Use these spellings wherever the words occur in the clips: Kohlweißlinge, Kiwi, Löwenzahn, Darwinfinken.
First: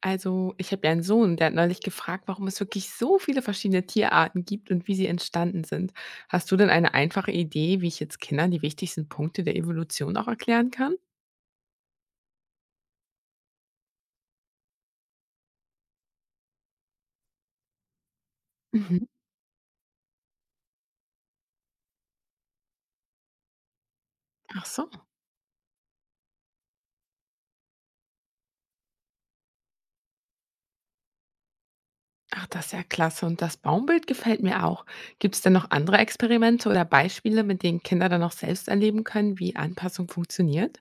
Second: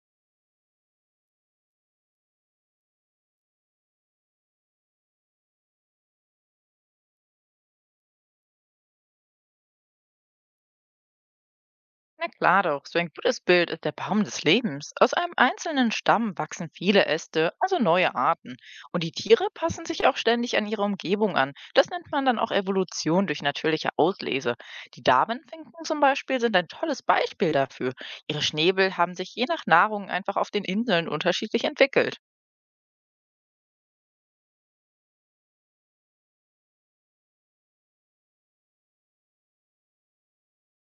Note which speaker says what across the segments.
Speaker 1: Also, ich habe ja einen Sohn, der hat neulich gefragt, warum es wirklich so viele verschiedene Tierarten gibt und wie sie entstanden sind. Hast du denn eine einfache Idee, wie ich jetzt Kindern die wichtigsten Punkte der Evolution auch erklären kann?
Speaker 2: Na klar doch, so ein gutes Bild ist der Baum des Lebens. Aus einem einzelnen Stamm wachsen viele Äste, also neue Arten. Und
Speaker 1: Mhm.
Speaker 2: die Tiere passen sich auch ständig an ihre Umgebung an. Das nennt man dann auch Evolution durch natürliche Auslese.
Speaker 1: Ach so.
Speaker 2: Die Darwinfinken zum Beispiel sind ein tolles Beispiel dafür. Ihre Schnäbel haben sich je nach Nahrung einfach auf den Inseln unterschiedlich entwickelt.
Speaker 1: Ach, das ist ja klasse. Und das Baumbild gefällt mir auch. Gibt es denn noch andere Experimente oder Beispiele, mit denen Kinder dann auch selbst erleben können, wie Anpassung funktioniert?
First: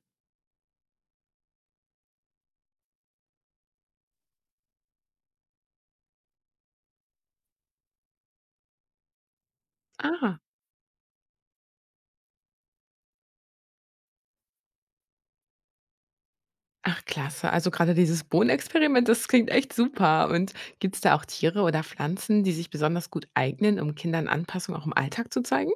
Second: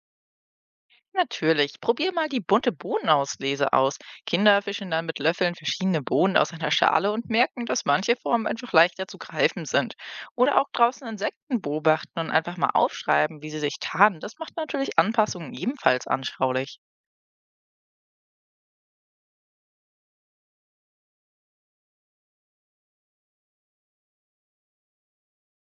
Speaker 2: Natürlich. Probier mal die bunte Bohnenauslese aus. Kinder fischen dann mit Löffeln verschiedene Bohnen aus einer Schale und merken, dass manche Formen einfach leichter zu greifen sind.
Speaker 1: Ah.
Speaker 2: Oder auch draußen Insekten beobachten und einfach mal aufschreiben, wie sie sich tarnen. Das macht natürlich Anpassungen ebenfalls anschaulich.
Speaker 1: Ach, klasse. Also gerade dieses Bohnenexperiment, das klingt echt super. Und gibt es da auch Tiere oder Pflanzen, die sich besonders gut eignen, um Kindern Anpassung auch im Alltag zu zeigen?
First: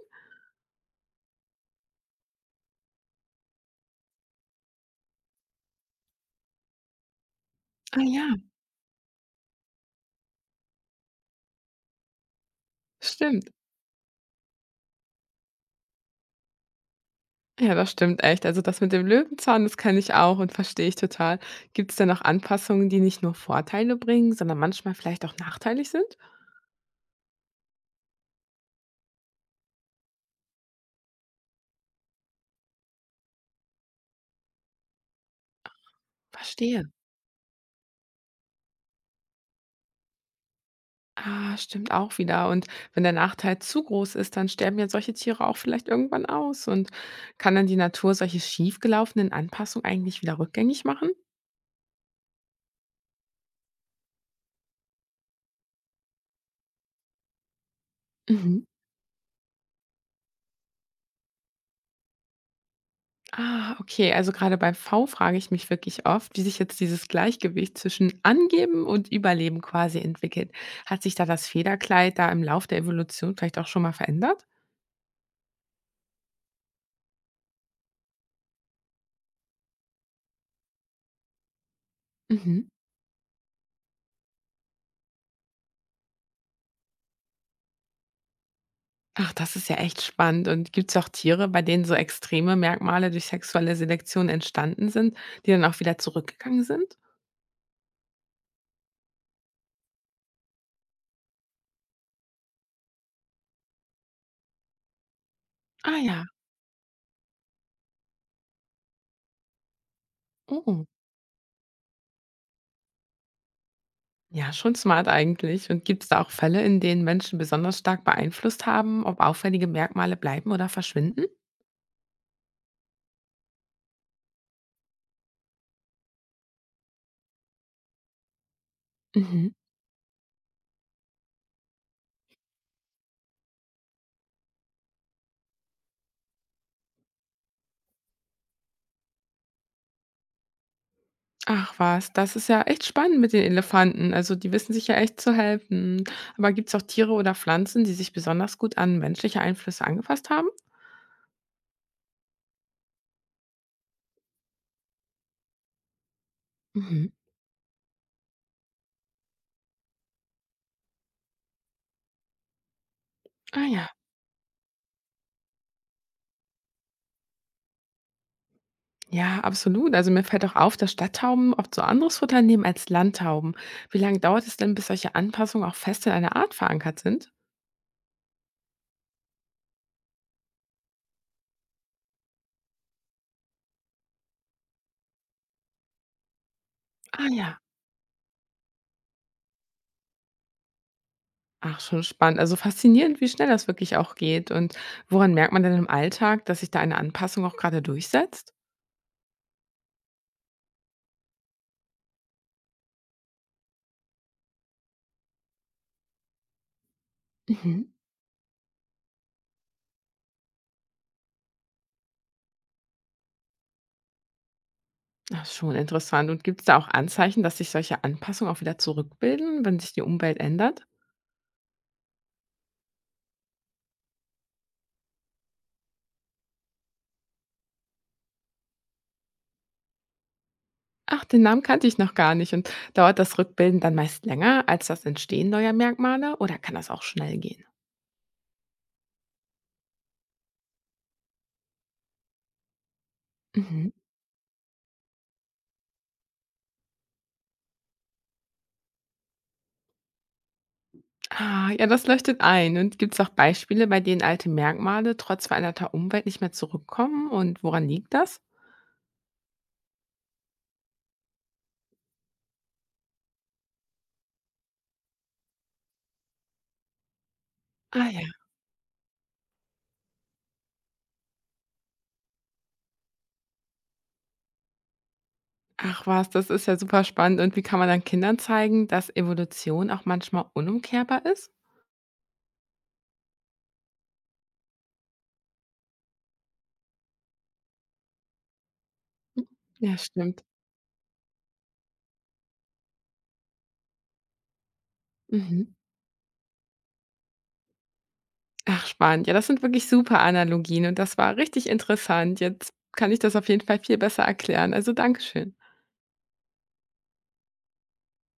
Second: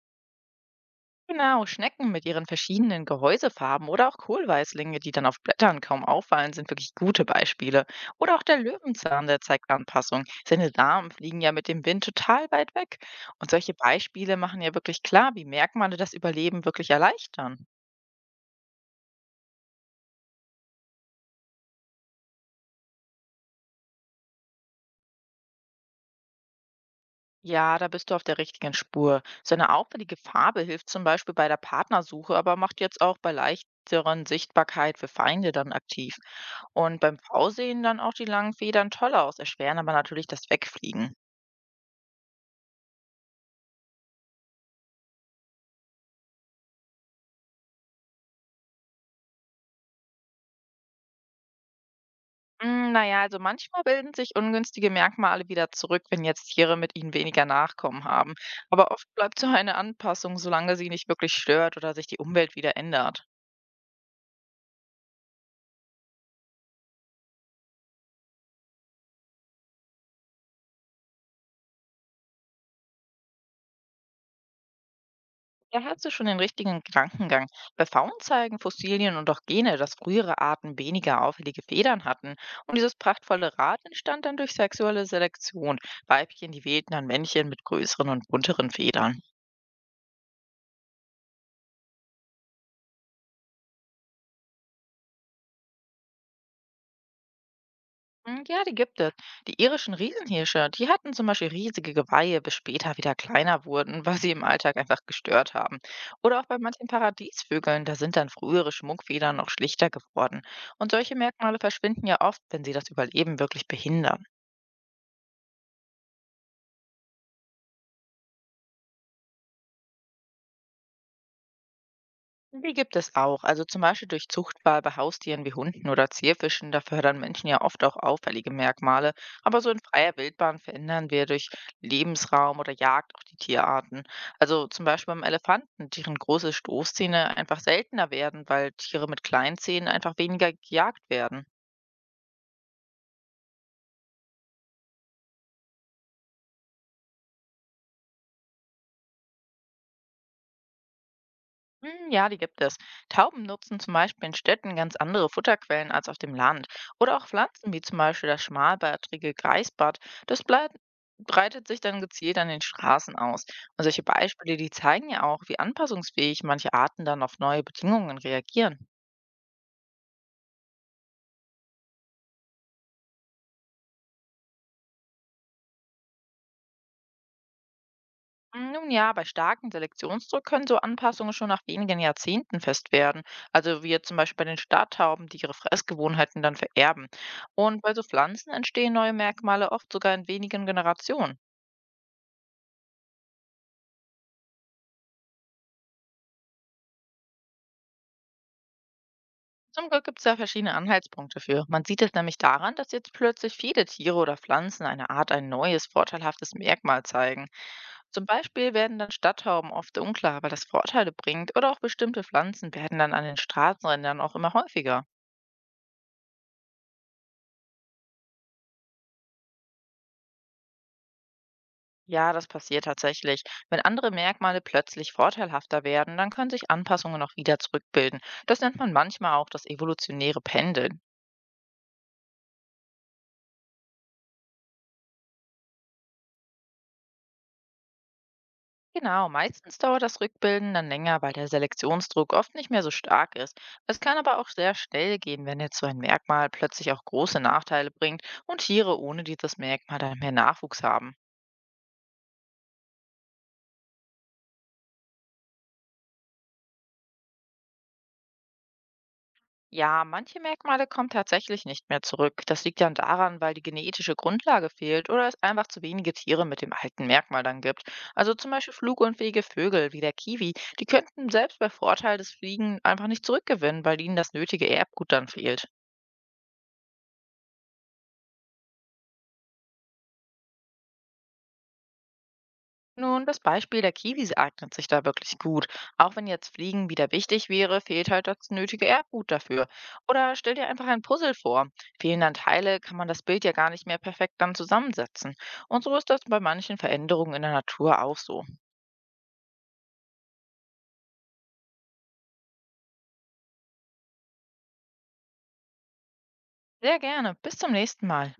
Speaker 2: Genau, Schnecken mit ihren verschiedenen Gehäusefarben oder auch Kohlweißlinge, die dann auf Blättern kaum auffallen, sind wirklich gute Beispiele.
Speaker 1: Ah ja,
Speaker 2: Oder auch der Löwenzahn, der zeigt Anpassung. Seine Samen fliegen ja mit dem Wind total weit weg.
Speaker 1: stimmt.
Speaker 2: Und solche Beispiele machen ja wirklich klar, wie Merkmale das Überleben wirklich erleichtern.
Speaker 1: Ja, das stimmt echt. Also das mit dem Löwenzahn, das kenne ich auch und verstehe ich total. Gibt es denn auch Anpassungen, die nicht nur Vorteile bringen, sondern manchmal vielleicht auch nachteilig sind?
Speaker 2: Ja, da bist du auf der richtigen Spur. So eine auffällige Farbe hilft zum Beispiel bei der Partnersuche, aber macht jetzt auch bei leichteren Sichtbarkeit für Feinde dann aktiv.
Speaker 1: Verstehe.
Speaker 2: Und beim V sehen dann auch die langen Federn toll aus, erschweren aber natürlich das Wegfliegen.
Speaker 1: Ah, stimmt auch wieder. Und wenn der Nachteil zu groß ist, dann sterben ja solche Tiere auch vielleicht irgendwann aus. Und kann dann die Natur solche schiefgelaufenen Anpassungen eigentlich wieder rückgängig machen?
Speaker 2: Naja, also manchmal bilden sich ungünstige Merkmale wieder zurück, wenn jetzt Tiere mit ihnen weniger Nachkommen haben.
Speaker 1: Mhm.
Speaker 2: Aber oft bleibt so eine Anpassung, solange sie nicht wirklich stört oder sich die Umwelt wieder ändert.
Speaker 1: Ah, okay. Also gerade bei V frage ich mich wirklich oft, wie sich jetzt dieses Gleichgewicht zwischen Angeben und Überleben quasi entwickelt. Hat sich da das Federkleid da im Lauf der Evolution vielleicht auch schon mal verändert?
Speaker 2: Da hast du schon den richtigen Gedankengang. Bei Faunen zeigen Fossilien und auch Gene, dass frühere Arten weniger auffällige Federn hatten.
Speaker 1: Mhm.
Speaker 2: Und dieses prachtvolle Rad entstand dann durch sexuelle Selektion. Weibchen, die wählten dann Männchen mit größeren und bunteren Federn.
Speaker 1: Ach, das ist ja echt spannend. Und gibt es auch Tiere, bei denen so extreme Merkmale durch sexuelle Selektion entstanden sind, die dann auch wieder zurückgegangen sind?
Speaker 2: Ja, die gibt es. Die irischen Riesenhirsche, die hatten zum Beispiel riesige Geweihe, bis später wieder kleiner wurden, weil sie im Alltag einfach gestört haben.
Speaker 1: Ah ja.
Speaker 2: Oder auch bei manchen Paradiesvögeln, da sind dann frühere Schmuckfedern noch schlichter geworden.
Speaker 1: Oh.
Speaker 2: Und solche Merkmale verschwinden ja oft, wenn sie das Überleben wirklich behindern.
Speaker 1: Ja, schon smart eigentlich. Und gibt es da auch Fälle, in denen Menschen besonders stark beeinflusst haben, ob auffällige Merkmale bleiben oder verschwinden?
Speaker 2: Die gibt es auch. Also zum Beispiel durch Zuchtwahl bei Haustieren wie Hunden oder Zierfischen, da fördern Menschen ja oft auch auffällige Merkmale.
Speaker 1: Mhm.
Speaker 2: Aber so in freier Wildbahn verändern wir durch Lebensraum oder Jagd auch die Tierarten. Also zum Beispiel beim Elefanten, deren große Stoßzähne einfach seltener werden, weil Tiere mit kleinen Zähnen einfach weniger gejagt werden.
Speaker 1: Ach was, das ist ja echt spannend mit den Elefanten. Also die wissen sich ja echt zu helfen. Aber gibt es auch Tiere oder Pflanzen, die sich besonders gut an menschliche Einflüsse angepasst haben?
Speaker 2: Ja, die gibt es. Tauben nutzen zum Beispiel in Städten ganz andere Futterquellen als auf dem Land.
Speaker 1: Mhm.
Speaker 2: Oder auch Pflanzen wie zum Beispiel das schmalbärtrige Greisbad. Das blei- breitet sich dann gezielt an den Straßen aus.
Speaker 1: Ah
Speaker 2: Und
Speaker 1: ja.
Speaker 2: solche Beispiele, die zeigen ja auch, wie anpassungsfähig manche Arten dann auf neue Bedingungen reagieren.
Speaker 1: Ja, absolut. Also mir fällt auch auf, dass Stadttauben oft so anderes Futter nehmen als Landtauben. Wie lange dauert es denn, bis solche Anpassungen auch fest in einer Art verankert sind?
Speaker 2: Nun ja, bei starkem Selektionsdruck können so Anpassungen schon nach wenigen Jahrzehnten fest werden. Also wie jetzt zum Beispiel bei den Stadttauben, die ihre Fressgewohnheiten dann vererben.
Speaker 1: Ah ja.
Speaker 2: Und bei so Pflanzen entstehen neue Merkmale oft sogar in wenigen Generationen.
Speaker 1: Ach, schon spannend. Also faszinierend, wie schnell das wirklich auch geht. Und woran merkt man denn im Alltag, dass sich da eine Anpassung auch gerade durchsetzt?
Speaker 2: Zum Glück gibt es da verschiedene Anhaltspunkte für. Man sieht es nämlich daran, dass jetzt plötzlich viele Tiere oder Pflanzen einer Art ein neues, vorteilhaftes Merkmal zeigen.
Speaker 1: Mhm.
Speaker 2: Zum Beispiel werden dann Stadttauben oft unklar, weil das Vorteile bringt, oder auch bestimmte Pflanzen werden dann an den Straßenrändern auch immer häufiger.
Speaker 1: Ach, schon interessant. Und gibt es da auch Anzeichen, dass sich solche Anpassungen auch wieder zurückbilden, wenn sich die Umwelt ändert?
Speaker 2: Ja, das passiert tatsächlich. Wenn andere Merkmale plötzlich vorteilhafter werden, dann können sich Anpassungen auch wieder zurückbilden. Das nennt man manchmal auch das evolutionäre Pendeln.
Speaker 1: Ach, den Namen kannte ich noch gar nicht. Und dauert das Rückbilden dann meist länger als das Entstehen neuer Merkmale oder kann das auch schnell gehen?
Speaker 2: Genau, meistens dauert das Rückbilden dann länger, weil der Selektionsdruck oft nicht mehr so stark ist.
Speaker 1: Mhm.
Speaker 2: Es kann aber auch sehr schnell gehen, wenn jetzt so ein Merkmal plötzlich auch große Nachteile bringt und Tiere ohne dieses Merkmal dann mehr Nachwuchs haben.
Speaker 1: Ah, ja, das leuchtet ein. Und gibt's auch Beispiele, bei denen alte Merkmale trotz veränderter Umwelt nicht mehr zurückkommen? Und woran liegt das?
Speaker 2: Ja, manche Merkmale kommen tatsächlich nicht mehr zurück. Das liegt dann daran, weil die genetische Grundlage fehlt oder es einfach zu wenige Tiere mit dem alten Merkmal dann gibt.
Speaker 1: Ah ja.
Speaker 2: Also zum Beispiel flugunfähige Vögel wie der Kiwi, die könnten selbst bei Vorteil des Fliegen einfach nicht zurückgewinnen, weil ihnen das nötige Erbgut dann fehlt.
Speaker 1: Ach was, das ist ja super spannend. Und wie kann man dann Kindern zeigen, dass Evolution auch manchmal unumkehrbar ist?
Speaker 2: Nun, das Beispiel der Kiwis eignet sich da wirklich gut. Auch wenn jetzt Fliegen wieder wichtig wäre, fehlt halt das nötige Erbgut dafür.
Speaker 1: Ja,
Speaker 2: Oder
Speaker 1: stimmt.
Speaker 2: stell dir einfach ein Puzzle vor. Fehlen dann Teile, kann man das Bild ja gar nicht mehr perfekt dann zusammensetzen.
Speaker 1: Mhm.
Speaker 2: Und so ist das bei manchen Veränderungen in der Natur auch so.
Speaker 1: Ach, spannend. Ja, das sind wirklich super Analogien und das war richtig interessant. Jetzt kann ich das auf jeden Fall viel besser erklären. Also Dankeschön.
Speaker 2: Sehr gerne. Bis zum nächsten Mal.